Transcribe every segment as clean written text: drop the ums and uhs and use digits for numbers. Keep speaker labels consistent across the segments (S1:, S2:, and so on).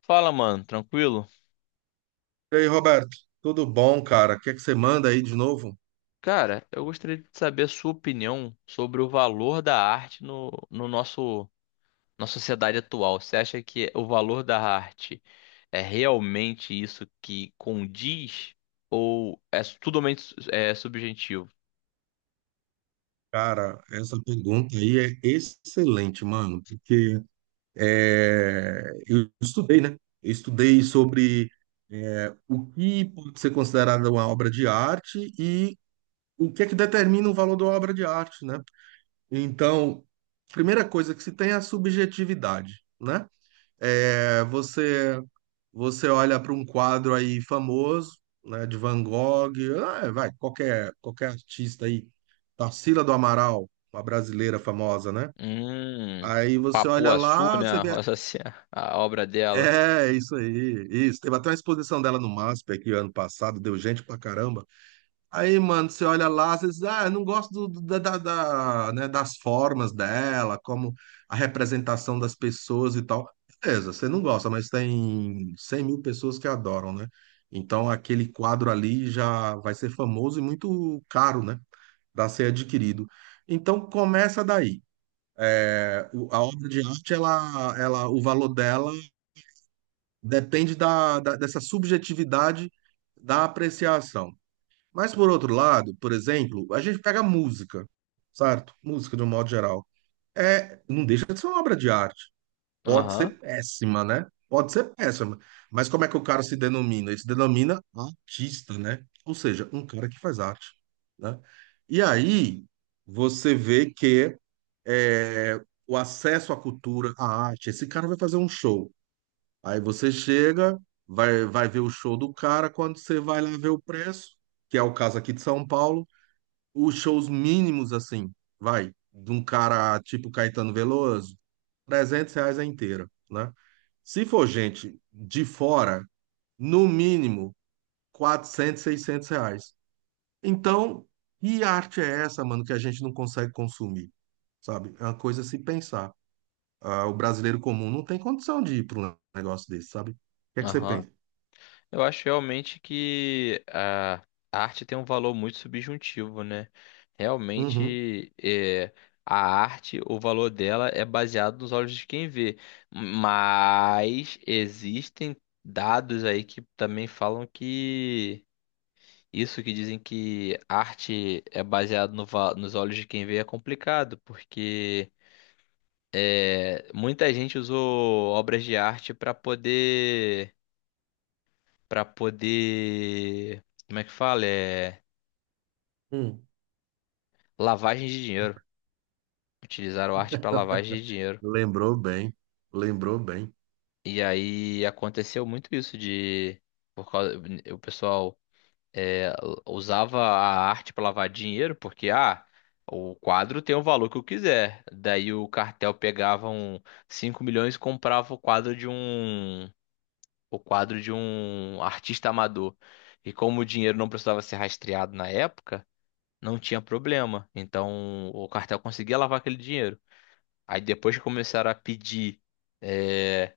S1: Fala, mano, tranquilo?
S2: E aí, Roberto, tudo bom, cara? O que é que você manda aí de novo?
S1: Cara, eu gostaria de saber a sua opinião sobre o valor da arte no, no nosso, na sociedade atual. Você acha que o valor da arte é realmente isso que condiz ou é totalmente subjetivo?
S2: Cara, essa pergunta aí é excelente, mano, porque eu estudei, né? Eu estudei sobre o que pode ser considerado uma obra de arte e o que é que determina o valor da obra de arte, né? Então, primeira coisa que se tem é a subjetividade, né? É, você Você olha para um quadro aí famoso, né, de Van Gogh, ah, vai, qualquer artista aí, Tarsila do Amaral, uma brasileira famosa, né?
S1: Hum.
S2: Aí você olha
S1: Papuaçu,
S2: lá,
S1: né?
S2: você vê,
S1: Essa, a obra dela.
S2: isso aí, isso. Teve até uma exposição dela no MASP aqui ano passado, deu gente pra caramba. Aí, mano, você olha lá, você diz, ah, eu não gosto né, das formas dela, como a representação das pessoas e tal. Beleza, você não gosta, mas tem 100 mil pessoas que adoram, né? Então, aquele quadro ali já vai ser famoso e muito caro, né? Para ser adquirido. Então, começa daí. É, a obra de arte, o valor dela depende dessa subjetividade da apreciação. Mas por outro lado, por exemplo, a gente pega música, certo? Música de um modo geral. Não deixa de ser uma obra de arte. Pode
S1: Aham,
S2: ser péssima, né? Pode ser péssima. Mas como é que o cara se denomina? Ele se denomina artista, né? Ou seja, um cara que faz arte, né? E aí você vê que é, o acesso à cultura, à arte, esse cara vai fazer um show. Aí você chega, vai, vai ver o show do cara, quando você vai lá ver o preço, que é o caso aqui de São Paulo, os shows mínimos, assim, vai, de um cara tipo Caetano Veloso, R$ 300 a inteira, né? Se for gente de fora, no mínimo, 400, 600 reais. Então, que arte é essa, mano, que a gente não consegue consumir, sabe? É uma coisa a se pensar. Ah, o brasileiro comum não tem condição de ir para um negócio desse, sabe? O que é que você
S1: aham.
S2: pensa?
S1: Eu acho realmente que a arte tem um valor muito subjuntivo, né?
S2: Uhum.
S1: Realmente, a arte, o valor dela é baseado nos olhos de quem vê. Mas existem dados aí que também falam que isso que dizem que arte é baseado no va- nos olhos de quem vê é complicado, porque muita gente usou obras de arte para poder, como é que fala? É
S2: Hum,
S1: lavagem de dinheiro. Utilizaram arte para lavagem de dinheiro.
S2: lembrou bem, lembrou bem.
S1: E aí aconteceu muito isso de por causa o pessoal é, usava a arte para lavar dinheiro porque, ah, o quadro tem o valor que eu quiser. Daí o cartel pegava um 5 milhões e comprava o quadro de um artista amador. E como o dinheiro não precisava ser rastreado na época, não tinha problema. Então o cartel conseguia lavar aquele dinheiro. Aí depois que começaram a pedir é,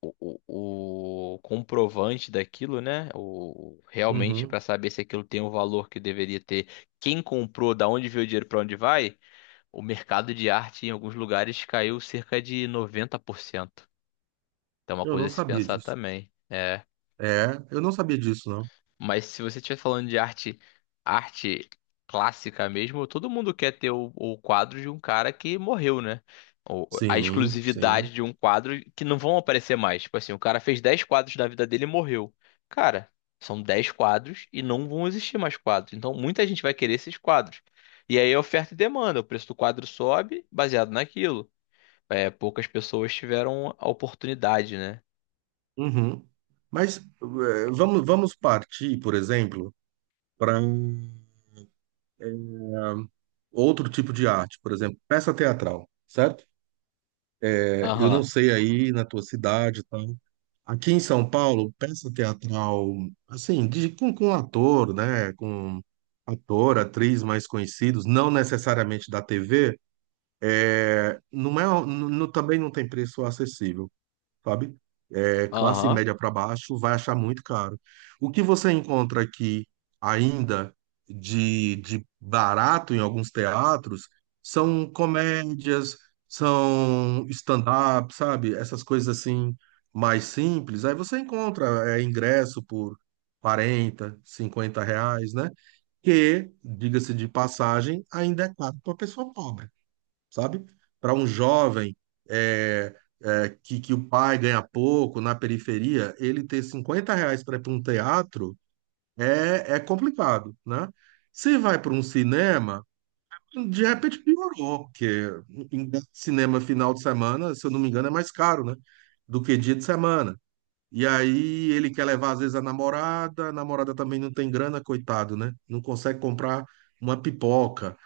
S1: o comprovante daquilo, né? Realmente para
S2: Uhum.
S1: saber se aquilo tem o valor que deveria ter, quem comprou, da onde veio o dinheiro, para onde vai, o mercado de arte em alguns lugares caiu cerca de 90%. Então é uma
S2: Eu
S1: coisa
S2: não
S1: a se
S2: sabia
S1: pensar
S2: disso.
S1: também.
S2: É, eu não sabia disso, não.
S1: Mas se você estiver falando de arte clássica mesmo, todo mundo quer ter o quadro de um cara que morreu, né? Ou a
S2: Sim, sim.
S1: exclusividade de um quadro que não vão aparecer mais. Tipo assim, o cara fez 10 quadros da vida dele e morreu. Cara, são 10 quadros e não vão existir mais quadros. Então muita gente vai querer esses quadros. E aí é oferta e demanda, o preço do quadro sobe baseado naquilo. É, poucas pessoas tiveram a oportunidade, né?
S2: Uhum. Mas vamos partir, por exemplo, para outro tipo de arte, por exemplo, peça teatral, certo? Eu não
S1: Aham,
S2: sei aí na tua cidade, e tal. Aqui em São Paulo, peça teatral, assim, com ator, né? Com ator, atriz mais conhecidos, não necessariamente da TV. Não é, também não tem preço acessível, sabe? Classe
S1: aham,
S2: média para baixo vai achar muito caro. O que você encontra aqui ainda de barato em alguns teatros são comédias, são stand-up, sabe? Essas coisas assim mais simples. Aí você encontra ingresso por 40 50 reais, né? Que, diga-se de passagem, ainda é caro para pessoa pobre, sabe? Para um jovem é, que o pai ganha pouco na periferia, ele ter R$ 50 para ir para um teatro é complicado, né? Se vai para um cinema, de repente piorou, porque cinema final de semana, se eu não me engano, é mais caro, né? Do que dia de semana. E aí ele quer levar, às vezes, a namorada também não tem grana, coitado, né? Não consegue comprar uma pipoca.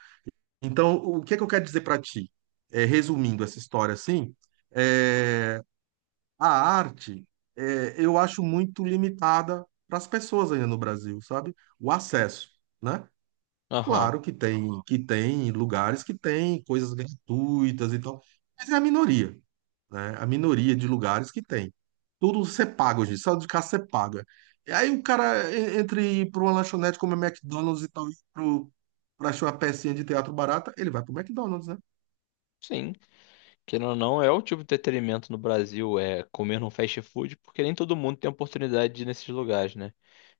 S2: Então, o que é que eu quero dizer para ti? Resumindo essa história assim, é, a arte eu acho muito limitada para as pessoas ainda no Brasil, sabe? O acesso, né?
S1: aham.
S2: Claro que tem lugares que tem coisas gratuitas e tal, mas é a minoria, né? A minoria de lugares que tem. Tudo você paga hoje, só de casa você paga. E aí o cara entre ir para uma lanchonete como a McDonald's e tal, para achar uma pecinha de teatro barata, ele vai para o McDonald's, né?
S1: Sim. Querendo ou não, é o tipo de entretenimento no Brasil, é comer num fast food, porque nem todo mundo tem oportunidade de ir nesses lugares, né?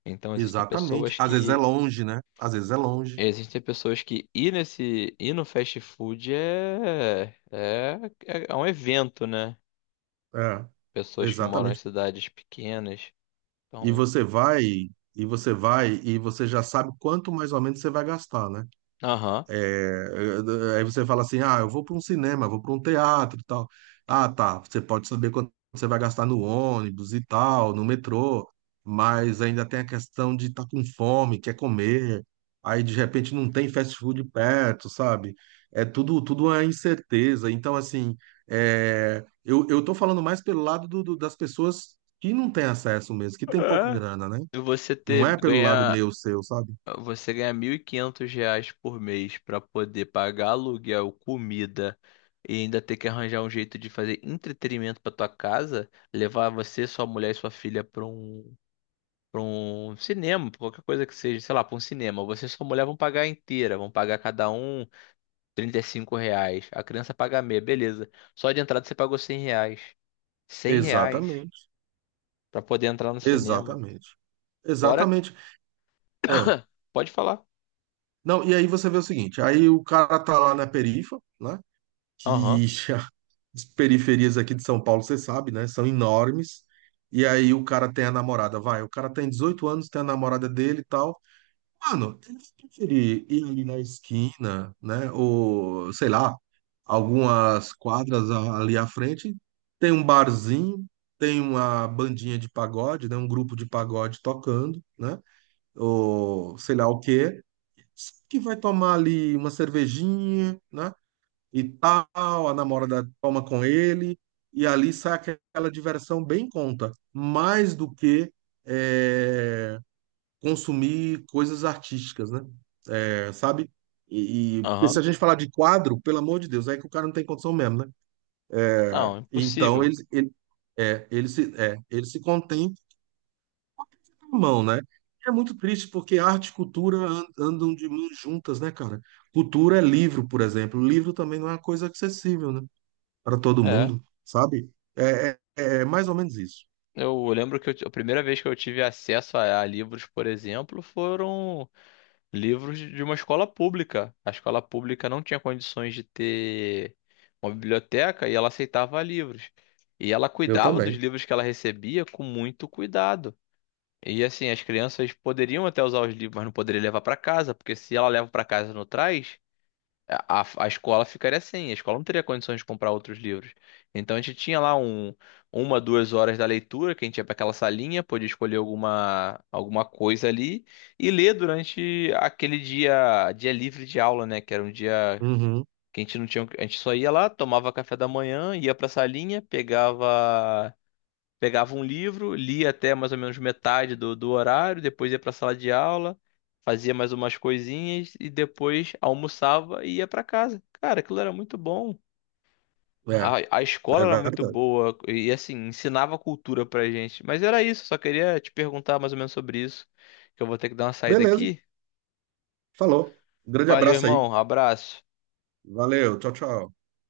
S1: Então existem
S2: Exatamente.
S1: pessoas
S2: Às vezes é
S1: que.
S2: longe, né? Às vezes é longe.
S1: Existem pessoas que ir nesse. Ir no fast food é um evento, né?
S2: É,
S1: Pessoas que moram em
S2: exatamente.
S1: cidades pequenas.
S2: E
S1: Então.
S2: você vai, e você vai, e você já sabe quanto mais ou menos você vai gastar, né?
S1: Aham.
S2: Aí você fala assim: ah, eu vou para um cinema, vou para um teatro e tal. Ah, tá. Você pode saber quanto você vai gastar no ônibus e tal, no metrô, mas ainda tem a questão de estar com fome, quer comer. Aí de repente não tem fast food perto, sabe? É tudo, tudo é incerteza. Então, assim, eu tô falando mais pelo lado das pessoas que não têm acesso mesmo, que tem pouca
S1: É.
S2: grana, né?
S1: E você
S2: Não
S1: ter,
S2: é pelo lado
S1: ganhar.
S2: meu, seu, sabe?
S1: Você ganha R$ 1.500 por mês para poder pagar aluguel, comida e ainda ter que arranjar um jeito de fazer entretenimento para tua casa, levar você, sua mulher e sua filha para um cinema, pra qualquer coisa que seja, sei lá, para um cinema. Você e sua mulher vão pagar inteira, vão pagar cada um R$ 35. A criança paga meia, beleza. Só de entrada você pagou R$ 100. R$ 100
S2: Exatamente.
S1: para poder entrar no cinema.
S2: Exatamente.
S1: Fora,
S2: Exatamente. É.
S1: pode falar.
S2: Não, e aí você vê o seguinte, aí o cara tá lá na perifa, né? Que
S1: Aham,
S2: as periferias aqui de São Paulo, você sabe, né? São enormes. E aí o cara tem a namorada, vai, o cara tem 18 anos, tem a namorada dele e tal. Mano, ele vai preferir ir ali na esquina, né? Ou, sei lá, algumas quadras ali à frente, tem um barzinho, tem uma bandinha de pagode, né? Um grupo de pagode tocando, né? Ou sei lá o quê. Que vai tomar ali uma cervejinha, né? E tal, a namorada toma com ele, e ali sai aquela diversão bem conta, mais do que é, consumir coisas artísticas, né? É, sabe? Porque se a
S1: aham.
S2: gente falar de quadro, pelo amor de Deus, é que o cara não tem condição mesmo, né?
S1: Não,
S2: Então
S1: impossível.
S2: ele se contém, mão, né? É muito triste porque arte e cultura andam de mãos juntas, né, cara? Cultura é livro, por exemplo. Livro também não é uma coisa acessível, né? Para todo
S1: É.
S2: mundo, sabe? É mais ou menos isso.
S1: Eu lembro que a primeira vez que eu tive acesso a livros, por exemplo, foram livros de uma escola pública. A escola pública não tinha condições de ter uma biblioteca e ela aceitava livros. E ela
S2: Eu
S1: cuidava dos
S2: também.
S1: livros que ela recebia com muito cuidado. E assim, as crianças poderiam até usar os livros, mas não poderiam levar para casa, porque se ela leva para casa e não traz, a escola ficaria sem, a escola não teria condições de comprar outros livros. Então a gente tinha lá 2 horas da leitura, que a gente ia para aquela salinha, podia escolher alguma coisa ali e ler durante aquele dia, dia livre de aula, né? Que era um dia
S2: Uhum.
S1: que a gente não tinha, a gente só ia lá, tomava café da manhã, ia para a salinha, pegava pegava um livro, lia até mais ou menos metade do horário, depois ia para a sala de aula, fazia mais umas coisinhas e depois almoçava e ia para casa. Cara, aquilo era muito bom.
S2: É,
S1: A
S2: é
S1: escola era muito
S2: verdade.
S1: boa e assim, ensinava cultura pra gente. Mas era isso, só queria te perguntar mais ou menos sobre isso, que eu vou ter que dar uma saída
S2: Beleza,
S1: aqui.
S2: falou. Um grande
S1: Valeu,
S2: abraço aí.
S1: irmão, abraço.
S2: Valeu, tchau, tchau.